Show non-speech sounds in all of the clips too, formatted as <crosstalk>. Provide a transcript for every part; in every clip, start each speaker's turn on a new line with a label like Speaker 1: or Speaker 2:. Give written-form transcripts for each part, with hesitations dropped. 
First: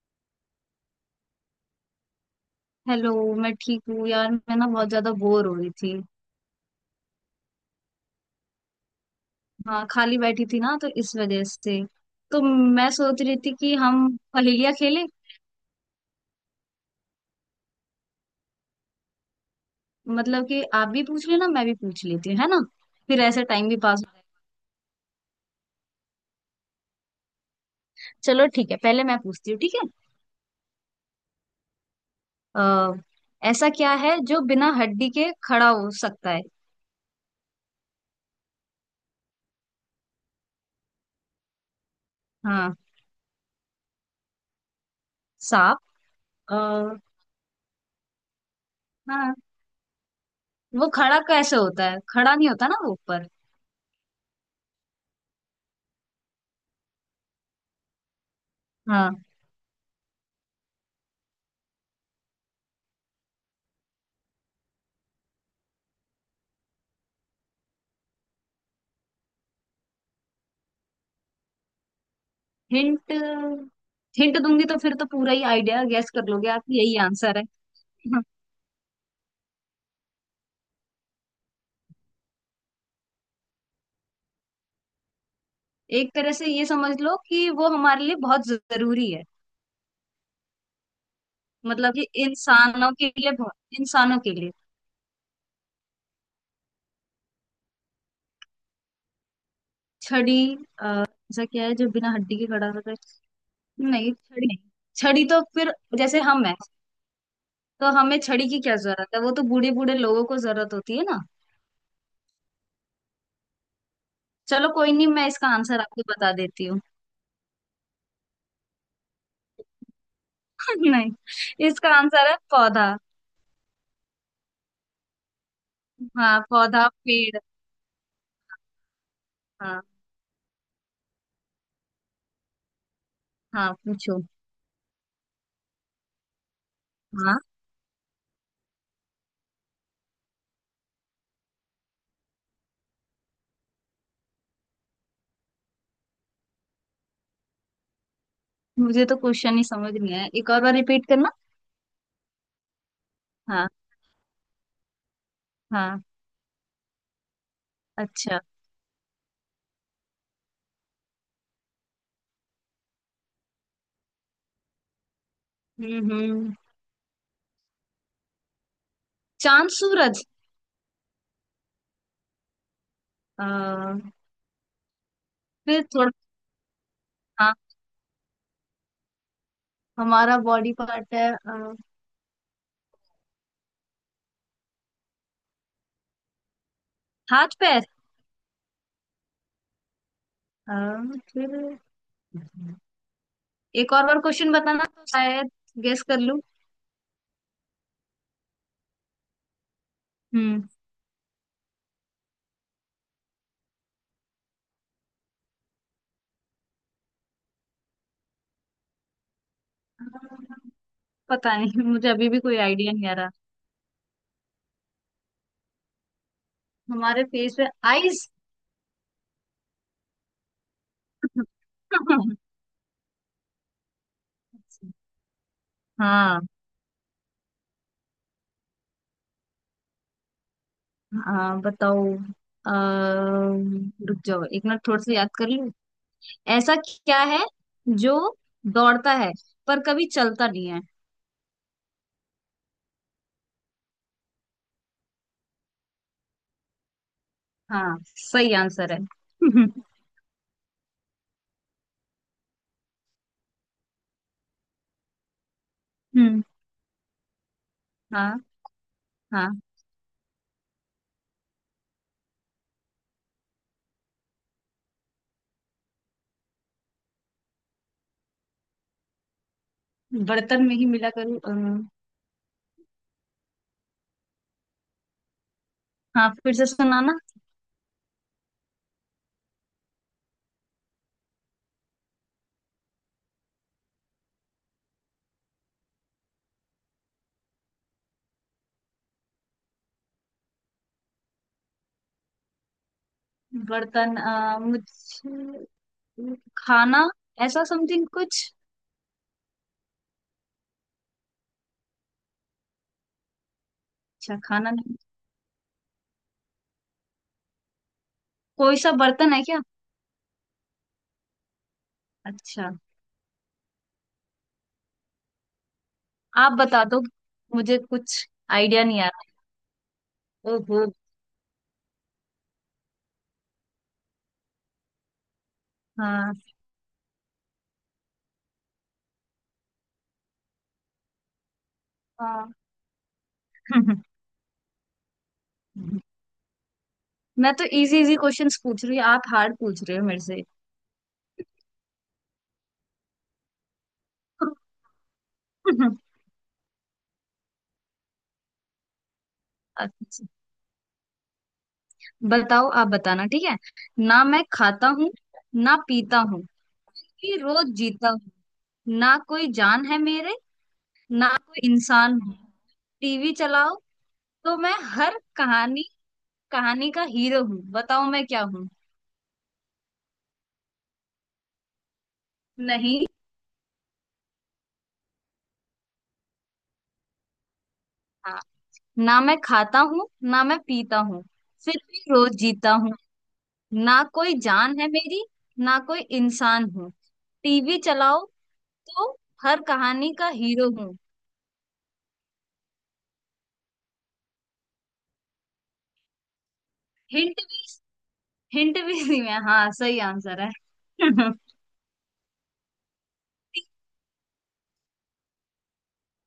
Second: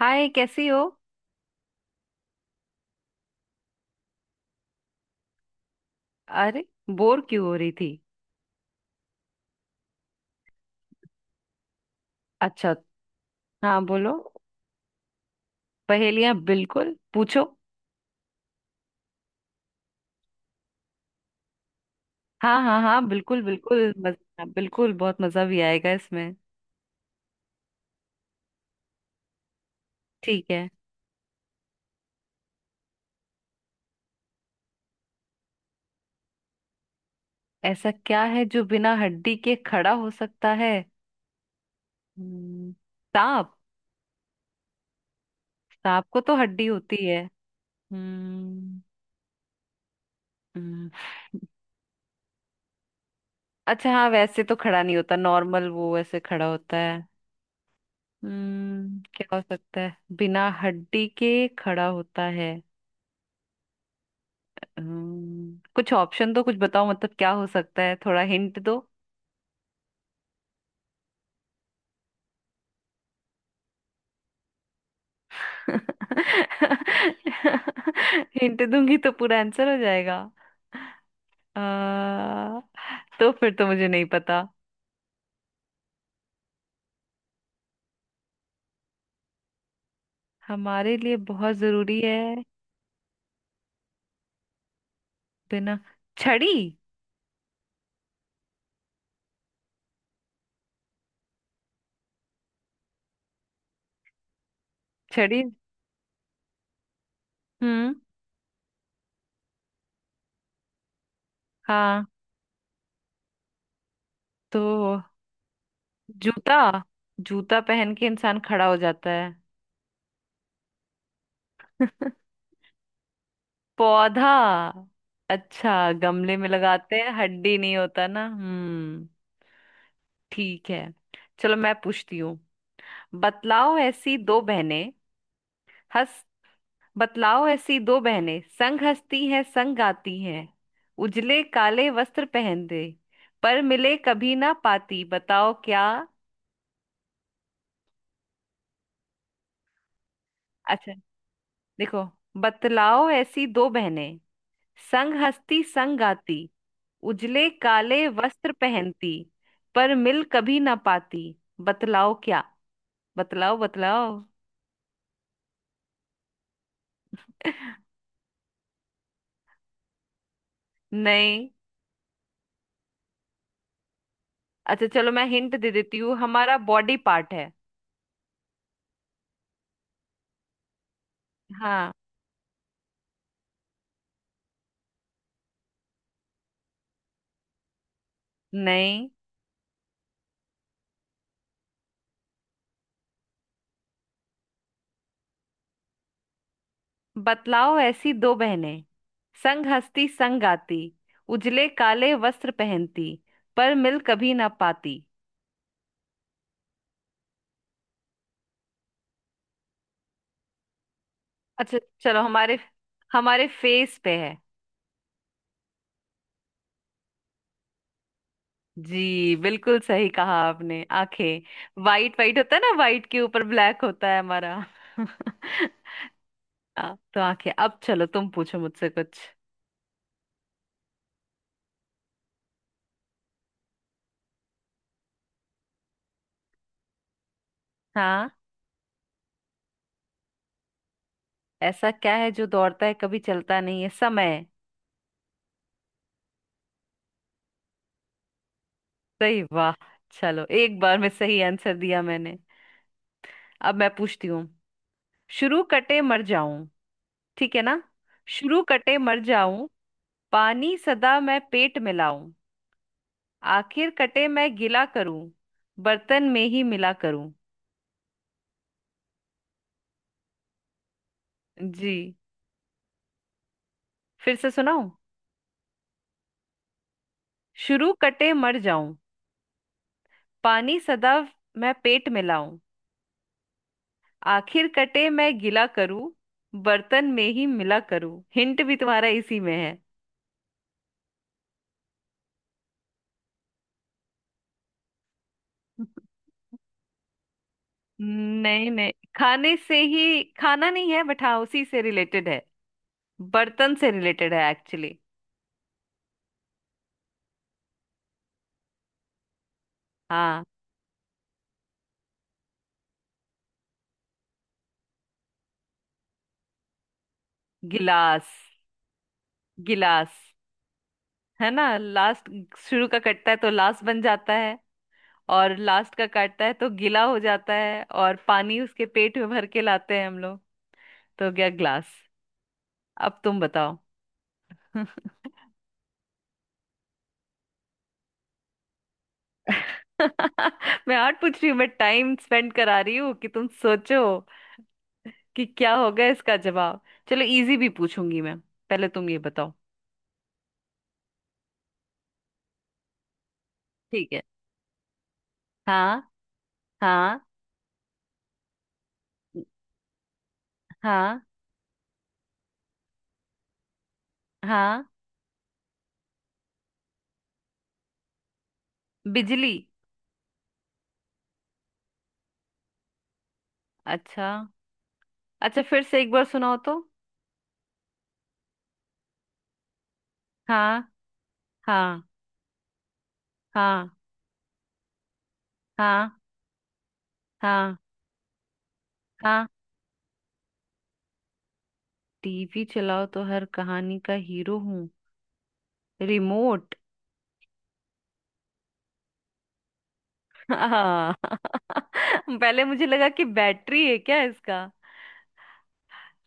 Speaker 1: हाय, कैसी हो?
Speaker 2: हेलो। मैं ठीक हूँ यार मैं ना बहुत ज्यादा बोर हो रही थी।
Speaker 1: अरे, बोर क्यों हो रही थी?
Speaker 2: हाँ खाली बैठी थी ना तो इस वजह से। तो
Speaker 1: अच्छा।
Speaker 2: मैं सोच रही थी कि
Speaker 1: हाँ,
Speaker 2: हम
Speaker 1: बोलो।
Speaker 2: पहेलियाँ खेलें।
Speaker 1: पहेलियां बिल्कुल पूछो।
Speaker 2: मतलब कि आप भी पूछ लेना मैं भी पूछ लेती हूँ है
Speaker 1: हाँ
Speaker 2: ना।
Speaker 1: हाँ हाँ,
Speaker 2: फिर
Speaker 1: बिल्कुल
Speaker 2: ऐसे टाइम भी
Speaker 1: बिल्कुल
Speaker 2: पास हो जाएगा।
Speaker 1: हाँ, बिल्कुल बहुत मजा भी आएगा इसमें।
Speaker 2: चलो ठीक है पहले मैं पूछती हूँ ठीक है।
Speaker 1: ठीक है।
Speaker 2: आ, ऐसा क्या है जो बिना हड्डी के खड़ा हो सकता है?
Speaker 1: ऐसा क्या है जो बिना हड्डी के खड़ा हो सकता है? हम्म,
Speaker 2: हाँ।
Speaker 1: सांप।
Speaker 2: सांप।
Speaker 1: सांप को तो
Speaker 2: आ,
Speaker 1: हड्डी होती है। हम्म
Speaker 2: हाँ। वो
Speaker 1: हम्म,
Speaker 2: खड़ा कैसे होता है खड़ा नहीं होता ना वो ऊपर।
Speaker 1: अच्छा हाँ, वैसे तो खड़ा नहीं होता नॉर्मल, वो ऐसे खड़ा होता है।
Speaker 2: हाँ,
Speaker 1: क्या हो सकता है बिना हड्डी के खड़ा होता है? कुछ ऑप्शन दो, कुछ बताओ, मतलब क्या हो सकता है, थोड़ा हिंट दो।
Speaker 2: हिंट। हिंट दूंगी तो फिर तो पूरा ही आइडिया गैस कर लोगे आप यही आंसर है।
Speaker 1: <laughs>
Speaker 2: <laughs>
Speaker 1: हिंट दूंगी तो पूरा आंसर हो जाएगा। आ, तो फिर तो मुझे नहीं पता।
Speaker 2: एक तरह से ये समझ लो कि वो हमारे लिए बहुत जरूरी है।
Speaker 1: हमारे लिए बहुत
Speaker 2: मतलब
Speaker 1: जरूरी
Speaker 2: कि
Speaker 1: है?
Speaker 2: इंसानों के लिए बहुत। इंसानों के लिए।
Speaker 1: बिना छड़ी।
Speaker 2: छड़ी। ऐसा क्या है जो बिना हड्डी के खड़ा होता है? नहीं छड़ी नहीं। छड़ी तो
Speaker 1: छड़ी।
Speaker 2: फिर। जैसे हम है। तो
Speaker 1: हम्म
Speaker 2: हमें छड़ी की क्या जरूरत है वो तो बूढ़े बूढ़े लोगों को जरूरत होती है ना।
Speaker 1: हाँ, तो
Speaker 2: चलो कोई नहीं मैं इसका आंसर आपको बता
Speaker 1: जूता,
Speaker 2: देती हूँ।
Speaker 1: जूता पहन के इंसान खड़ा हो जाता है।
Speaker 2: <laughs> नहीं। इसका
Speaker 1: <laughs>
Speaker 2: आंसर है पौधा।
Speaker 1: पौधा। अच्छा, गमले
Speaker 2: हाँ
Speaker 1: में
Speaker 2: पौधा
Speaker 1: लगाते हैं,
Speaker 2: पेड़।
Speaker 1: हड्डी नहीं होता ना।
Speaker 2: हाँ।
Speaker 1: ठीक है। चलो मैं पूछती हूँ।
Speaker 2: हाँ
Speaker 1: बतलाओ ऐसी
Speaker 2: पूछो।
Speaker 1: दो बहनें, हंस,
Speaker 2: हाँ।
Speaker 1: बतलाओ ऐसी दो बहनें संग हंसती हैं, संग गाती हैं, उजले काले वस्त्र पहनते, पर मिले कभी ना पाती। बताओ क्या?
Speaker 2: मुझे तो क्वेश्चन ही समझ नहीं आया एक और बार
Speaker 1: अच्छा,
Speaker 2: रिपीट करना।
Speaker 1: देखो, बतलाओ ऐसी
Speaker 2: हाँ।
Speaker 1: दो बहनें, संग हंसती संग
Speaker 2: हाँ।
Speaker 1: गाती, उजले काले
Speaker 2: अच्छा।
Speaker 1: वस्त्र पहनती, पर मिल कभी ना पाती। बतलाओ क्या? बतलाओ बतलाओ।
Speaker 2: हम्म, हम्म।
Speaker 1: <laughs>
Speaker 2: चांद सूरज।
Speaker 1: नहीं।
Speaker 2: अ,
Speaker 1: अच्छा चलो, मैं हिंट दे
Speaker 2: फिर
Speaker 1: देती
Speaker 2: थोड़ा।
Speaker 1: हूँ, हमारा बॉडी पार्ट है।
Speaker 2: हाँ। हमारा बॉडी पार्ट है
Speaker 1: हाँ।
Speaker 2: हाथ पैर।
Speaker 1: नहीं।
Speaker 2: अ, फिर एक और बार क्वेश्चन बताना तो शायद गेस कर लूं।
Speaker 1: बतलाओ ऐसी दो बहनें, संग हंसती संग
Speaker 2: हम्म।
Speaker 1: गाती, उजले काले वस्त्र पहनती, पर मिल कभी ना पाती।
Speaker 2: पता
Speaker 1: अच्छा
Speaker 2: नहीं मुझे
Speaker 1: चलो,
Speaker 2: अभी भी कोई
Speaker 1: हमारे
Speaker 2: आइडिया नहीं आ रहा।
Speaker 1: हमारे फेस पे है।
Speaker 2: हमारे फेस पे। आईज।
Speaker 1: जी बिल्कुल सही कहा आपने, आंखें। वाइट
Speaker 2: <laughs>
Speaker 1: वाइट होता है ना, वाइट के ऊपर ब्लैक होता है हमारा। <laughs>
Speaker 2: हाँ।
Speaker 1: हाँ, तो आंखें। अब चलो, तुम पूछो मुझसे कुछ।
Speaker 2: हाँ बताओ। रुक जाओ एक मिनट थोड़ा सा याद कर लूं। ऐसा क्या है जो
Speaker 1: हाँ।
Speaker 2: दौड़ता है पर कभी चलता नहीं है?
Speaker 1: ऐसा क्या है जो दौड़ता है कभी चलता नहीं है? समय।
Speaker 2: हाँ सही आंसर है।
Speaker 1: सही,
Speaker 2: <laughs> हम्म।
Speaker 1: वाह, चलो, एक बार में सही आंसर दिया मैंने। अब मैं पूछती हूँ। शुरू कटे मर जाऊं, ठीक है ना?
Speaker 2: हाँ।
Speaker 1: शुरू कटे मर
Speaker 2: हाँ।
Speaker 1: जाऊं, पानी सदा मैं पेट मिलाऊं, आखिर कटे मैं गिला करूं, बर्तन में ही मिला करूं।
Speaker 2: बर्तन में ही मिला करूँ।
Speaker 1: जी, फिर से सुनाऊं।
Speaker 2: हाँ फिर से सुनाना।
Speaker 1: शुरू कटे मर जाऊं, पानी सदा मैं पेट मिलाऊं, आखिर कटे मैं गिला करूं, बर्तन में ही मिला करूं। हिंट भी तुम्हारा इसी में है।
Speaker 2: बर्तन। मुझे
Speaker 1: <laughs>
Speaker 2: खाना ऐसा समथिंग कुछ।
Speaker 1: नहीं नहीं, खाने से ही खाना नहीं है, बट हाँ उसी से रिलेटेड है। बर्तन से रिलेटेड
Speaker 2: अच्छा
Speaker 1: है
Speaker 2: खाना नहीं।
Speaker 1: एक्चुअली।
Speaker 2: कोई सा बर्तन है क्या?
Speaker 1: हाँ।
Speaker 2: अच्छा। आप बता दो। मुझे कुछ
Speaker 1: गिलास।
Speaker 2: आइडिया नहीं आ रहा।
Speaker 1: गिलास,
Speaker 2: ओहो।
Speaker 1: है ना? लास्ट, शुरू का कटता है तो लास्ट बन जाता है, और लास्ट का
Speaker 2: हाँ।
Speaker 1: काटता है तो गीला हो जाता है, और पानी उसके पेट में भर के लाते हैं हम लोग। तो हो गया ग्लास।
Speaker 2: हाँ।
Speaker 1: अब तुम बताओ।
Speaker 2: <laughs>
Speaker 1: <laughs>
Speaker 2: मैं तो इजी इजी क्वेश्चंस पूछ रही हूँ आप हार्ड पूछ रहे हो मेरे से।
Speaker 1: मैं आर्ट पूछ रही हूँ, मैं टाइम स्पेंड करा रही हूँ कि तुम सोचो कि क्या होगा
Speaker 2: <laughs>
Speaker 1: इसका जवाब। चलो, इजी भी पूछूंगी मैं, पहले तुम ये बताओ।
Speaker 2: अच्छा। बताओ आप बताना ठीक है।
Speaker 1: ठीक है।
Speaker 2: ना मैं खाता हूँ ना
Speaker 1: हाँ।
Speaker 2: पीता हूँ
Speaker 1: हाँ।
Speaker 2: फिर रोज जीता हूँ। ना कोई जान है मेरे
Speaker 1: हाँ।
Speaker 2: ना कोई इंसान हूँ। टीवी चलाओ तो मैं
Speaker 1: हाँ।
Speaker 2: हर कहानी कहानी का हीरो हूँ। बताओ मैं क्या हूँ?
Speaker 1: बिजली।
Speaker 2: नहीं।
Speaker 1: अच्छा, अच्छा फिर से एक बार सुनाओ तो।
Speaker 2: हाँ। ना मैं खाता हूँ ना मैं
Speaker 1: हाँ।
Speaker 2: पीता हूँ फिर भी
Speaker 1: हाँ।
Speaker 2: रोज जीता हूँ।
Speaker 1: हाँ।
Speaker 2: ना कोई जान है मेरी ना कोई
Speaker 1: हाँ।
Speaker 2: इंसान हूँ।
Speaker 1: हाँ।
Speaker 2: टीवी चलाओ तो
Speaker 1: हाँ।
Speaker 2: हर कहानी का हीरो हूँ।
Speaker 1: टीवी चलाओ तो हर कहानी का हीरो हूँ। रिमोट।
Speaker 2: हिंट भी। हिंट भी दी मैं हाँ सही आंसर है।
Speaker 1: हाँ।
Speaker 2: <laughs>
Speaker 1: <laughs> पहले मुझे लगा कि बैटरी है क्या इसका,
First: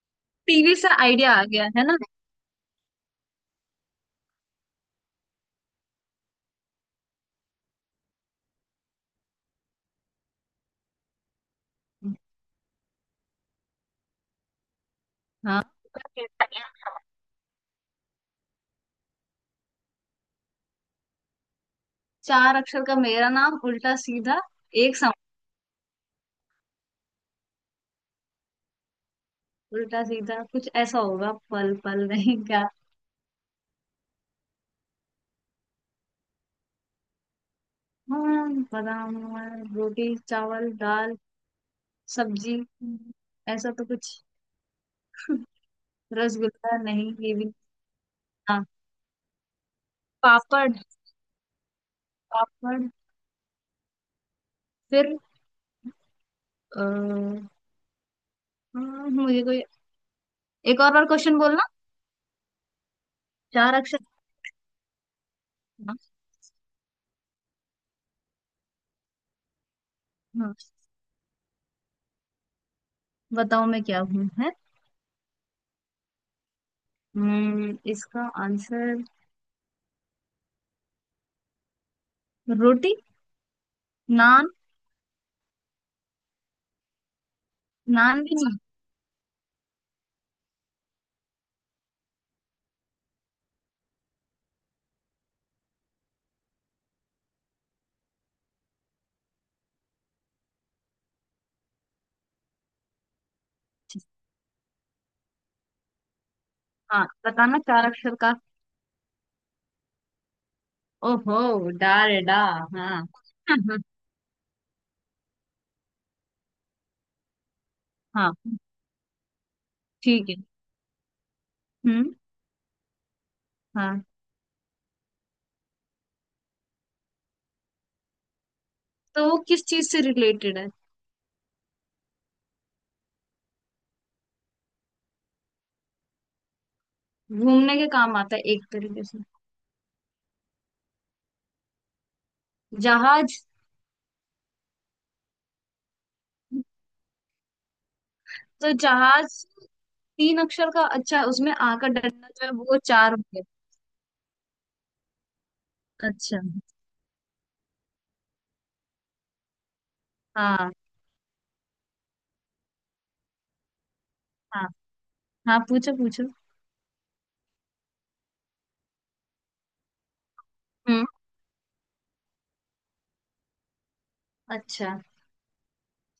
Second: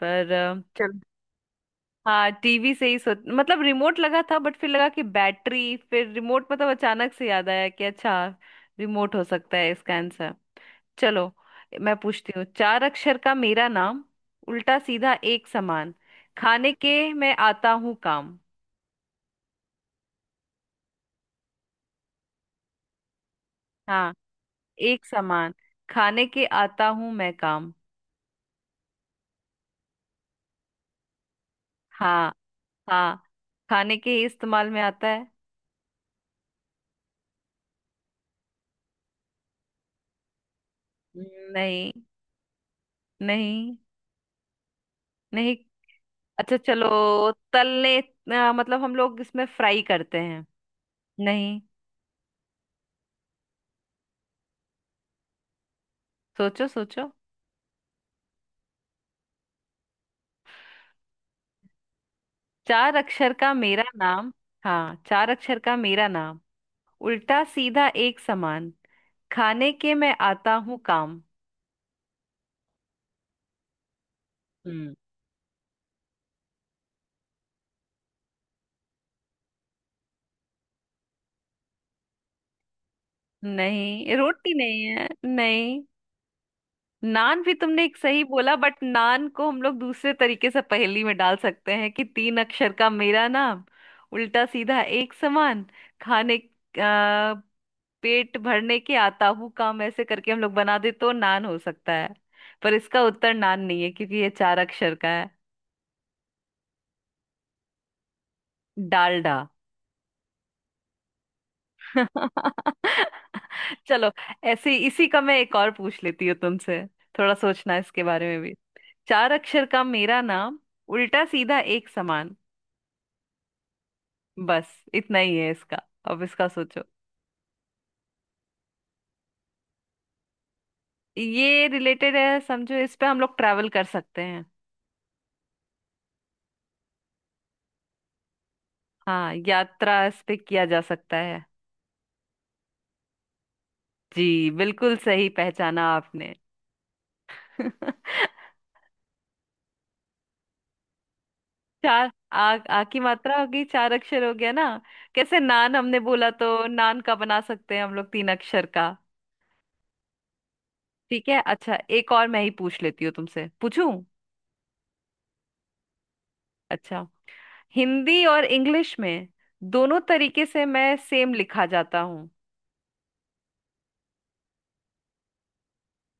Speaker 1: पर
Speaker 2: टीवी से
Speaker 1: चल।
Speaker 2: आइडिया आ गया है ना।
Speaker 1: हाँ, टीवी से ही सोच मतलब, रिमोट लगा था बट फिर लगा कि बैटरी, फिर रिमोट मतलब अचानक से याद आया कि अच्छा, रिमोट हो सकता है इसका आंसर। चलो, मैं पूछती हूँ, चार अक्षर का मेरा नाम, उल्टा सीधा एक
Speaker 2: हाँ।
Speaker 1: समान, खाने के मैं आता हूँ काम।
Speaker 2: चार अक्षर का मेरा नाम उल्टा
Speaker 1: हाँ,
Speaker 2: सीधा एक
Speaker 1: एक
Speaker 2: सम।
Speaker 1: समान, खाने के आता हूँ मैं काम।
Speaker 2: उल्टा सीधा कुछ ऐसा होगा पल पल
Speaker 1: हाँ।
Speaker 2: नहीं क्या?
Speaker 1: हाँ, खाने के ही इस्तेमाल में आता है।
Speaker 2: हाँ बादाम रोटी चावल दाल
Speaker 1: नहीं।
Speaker 2: सब्जी। ऐसा
Speaker 1: नहीं।
Speaker 2: तो कुछ।
Speaker 1: नहीं। अच्छा
Speaker 2: रसगुल्ला
Speaker 1: चलो,
Speaker 2: नहीं ये भी।
Speaker 1: तलने,
Speaker 2: हाँ
Speaker 1: मतलब हम लोग इसमें फ्राई करते हैं।
Speaker 2: पापड़।
Speaker 1: नहीं।
Speaker 2: पापड़ फिर
Speaker 1: सोचो सोचो।
Speaker 2: अ, हाँ, मुझे कोई एक और बार क्वेश्चन बोलना।
Speaker 1: चार अक्षर का
Speaker 2: चार
Speaker 1: मेरा
Speaker 2: अक्षर।
Speaker 1: नाम, हाँ, चार अक्षर का
Speaker 2: हाँ।
Speaker 1: मेरा नाम, उल्टा सीधा एक समान, खाने के मैं
Speaker 2: हाँ
Speaker 1: आता हूँ काम।
Speaker 2: बताओ मैं क्या हूँ।
Speaker 1: हम्म
Speaker 2: इसका आंसर। रोटी।
Speaker 1: नहीं,
Speaker 2: नान।
Speaker 1: रोटी नहीं है। नहीं, नान भी तुमने एक सही
Speaker 2: नान भी
Speaker 1: बोला,
Speaker 2: नहीं।
Speaker 1: बट नान को हम लोग दूसरे तरीके से पहेली में डाल सकते हैं कि तीन अक्षर का मेरा नाम, उल्टा सीधा एक समान, खाने, आ, पेट भरने के आता हूँ काम, ऐसे करके हम लोग बना दे तो नान हो सकता है। पर इसका उत्तर नान नहीं है क्योंकि ये चार अक्षर का है।
Speaker 2: हाँ बताना चार अक्षर का।
Speaker 1: डालडा।
Speaker 2: ओहो डा रे डा। हाँ।
Speaker 1: <laughs>
Speaker 2: <laughs>
Speaker 1: चलो, ऐसे इसी का मैं एक और पूछ लेती हूँ तुमसे, थोड़ा सोचना इसके बारे
Speaker 2: हाँ।
Speaker 1: में भी। चार अक्षर का मेरा
Speaker 2: ठीक है।
Speaker 1: नाम, उल्टा सीधा एक
Speaker 2: हम्म।
Speaker 1: समान।
Speaker 2: हाँ।
Speaker 1: बस इतना ही है इसका। अब इसका सोचो।
Speaker 2: तो वो किस चीज से रिलेटेड है?
Speaker 1: ये रिलेटेड है, समझो इस पे हम लोग ट्रैवल कर सकते हैं।
Speaker 2: घूमने के काम आता है एक तरीके से।
Speaker 1: हाँ, यात्रा इस पे किया जा सकता है।
Speaker 2: जहाज।
Speaker 1: जी, बिल्कुल सही पहचाना आपने। <laughs>
Speaker 2: तो जहाज तीन अक्षर का अच्छा उसमें आ का
Speaker 1: चार
Speaker 2: डंडा जो
Speaker 1: आ,
Speaker 2: है वो
Speaker 1: आ की
Speaker 2: चार
Speaker 1: मात्रा
Speaker 2: होंगे।
Speaker 1: होगी, चार अक्षर हो गया ना। कैसे नान हमने बोला,
Speaker 2: अच्छा।
Speaker 1: तो नान का बना सकते हैं हम लोग तीन अक्षर का।
Speaker 2: हाँ।
Speaker 1: ठीक है। अच्छा, एक और मैं ही पूछ लेती हूँ तुमसे, पूछूं?
Speaker 2: हाँ हाँ पूछो पूछो।
Speaker 1: अच्छा, हिंदी और इंग्लिश में दोनों तरीके से मैं
Speaker 2: हम्म।
Speaker 1: सेम लिखा जाता हूँ।
Speaker 2: अच्छा।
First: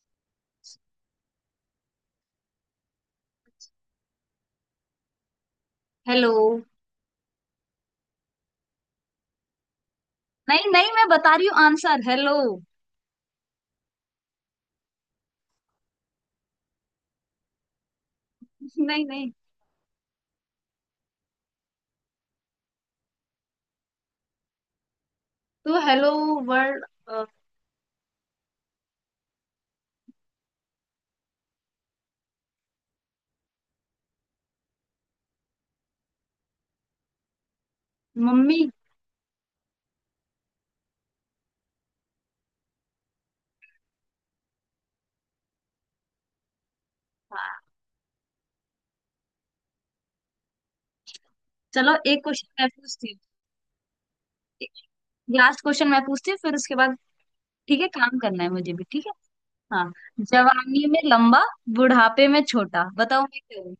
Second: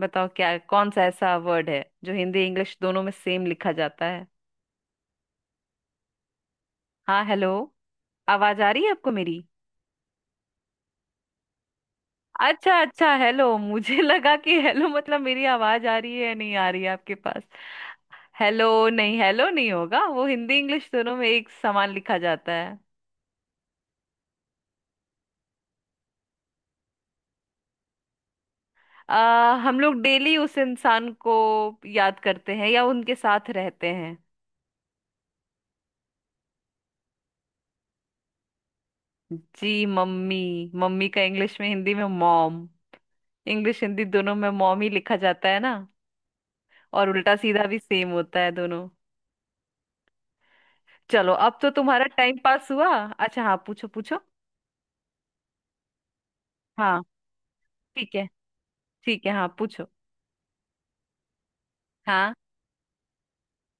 Speaker 1: बताओ क्या, कौन सा ऐसा वर्ड है जो हिंदी इंग्लिश दोनों में सेम लिखा जाता है?
Speaker 2: हेलो।
Speaker 1: हाँ, हेलो। आवाज आ रही है आपको मेरी?
Speaker 2: नहीं नहीं मैं बता रही हूँ आंसर हेलो। <laughs>
Speaker 1: अच्छा अच्छा, हेलो। मुझे <laughs> लगा कि हेलो मतलब मेरी आवाज आ रही है या नहीं आ रही है आपके पास। हेलो
Speaker 2: नहीं
Speaker 1: नहीं,
Speaker 2: नहीं।
Speaker 1: हेलो नहीं होगा वो। हिंदी इंग्लिश दोनों में एक समान लिखा जाता है।
Speaker 2: तो हेलो वर्ल्ड
Speaker 1: हम लोग डेली उस इंसान को याद करते हैं या उनके साथ रहते हैं।
Speaker 2: मम्मी।
Speaker 1: जी, मम्मी। मम्मी का इंग्लिश में, हिंदी में मॉम, इंग्लिश हिंदी दोनों में मॉम ही लिखा जाता है ना, और उल्टा सीधा
Speaker 2: हाँ,
Speaker 1: भी सेम होता है दोनों। चलो, अब तो
Speaker 2: चलो
Speaker 1: तुम्हारा
Speaker 2: एक
Speaker 1: टाइम
Speaker 2: क्वेश्चन मैं
Speaker 1: पास हुआ।
Speaker 2: पूछती
Speaker 1: अच्छा हाँ, पूछो पूछो।
Speaker 2: हूँ लास्ट क्वेश्चन मैं पूछती हूँ फिर उसके बाद
Speaker 1: हाँ।
Speaker 2: ठीक है
Speaker 1: ठीक
Speaker 2: काम
Speaker 1: है।
Speaker 2: करना है मुझे भी ठीक है।
Speaker 1: ठीक है, हाँ पूछो।
Speaker 2: हाँ। जवानी में लंबा बुढ़ापे
Speaker 1: हाँ।
Speaker 2: में छोटा बताओ मैं क्या हूँ?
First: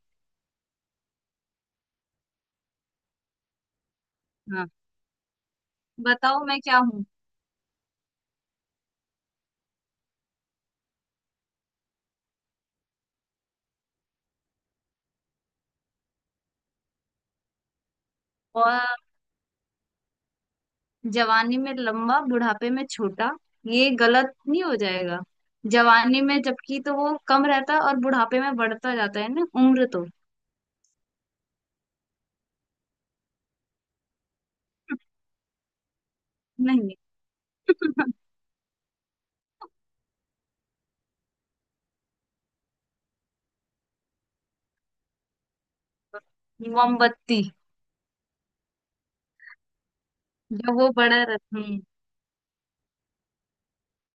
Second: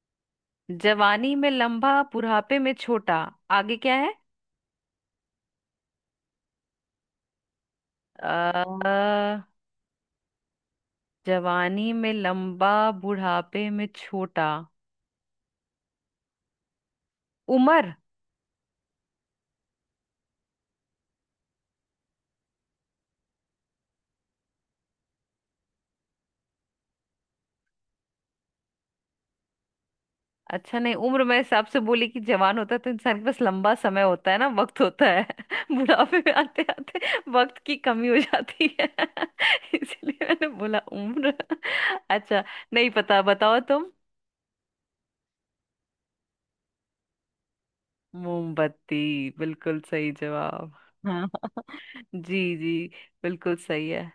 Speaker 1: जवानी में लंबा, बुढ़ापे में छोटा, आगे क्या है?
Speaker 2: हाँ बताओ मैं क्या हूँ।
Speaker 1: अ जवानी में लंबा, बुढ़ापे में छोटा, उम्र।
Speaker 2: और जवानी में लंबा बुढ़ापे में छोटा ये गलत नहीं हो जाएगा? जवानी में जबकि तो वो कम रहता है और बुढ़ापे में बढ़ता जाता है ना उम्र तो।
Speaker 1: अच्छा नहीं, उम्र में हिसाब से बोली कि जवान होता है तो इंसान के पास लंबा समय होता है ना, वक्त होता है, <laughs> बुढ़ापे में आते
Speaker 2: नहीं।
Speaker 1: आते वक्त की कमी
Speaker 2: <laughs>
Speaker 1: हो जाती है। <laughs> इसलिए मैंने बोला उम्र। <laughs> अच्छा, नहीं पता, बताओ तुम।
Speaker 2: मोमबत्ती।
Speaker 1: मोमबत्ती। बिल्कुल सही जवाब।
Speaker 2: जब वो बड़ा
Speaker 1: हाँ,
Speaker 2: रहता। हम्म।
Speaker 1: जी जी, बिल्कुल सही है।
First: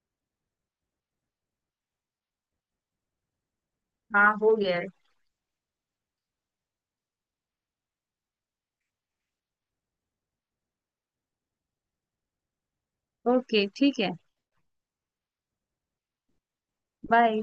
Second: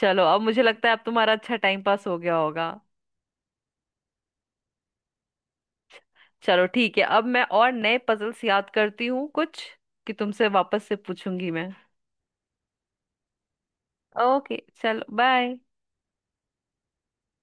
Speaker 1: चलो, अब मुझे लगता है अब तुम्हारा अच्छा टाइम पास हो गया होगा।
Speaker 2: हाँ हो गया है।
Speaker 1: चलो ठीक है, अब मैं और नए पजल्स याद करती हूँ कुछ, कि तुमसे वापस से पूछूंगी मैं।
Speaker 2: ओके ठीक है।
Speaker 1: ओके चलो, बाय।
Speaker 2: बाय।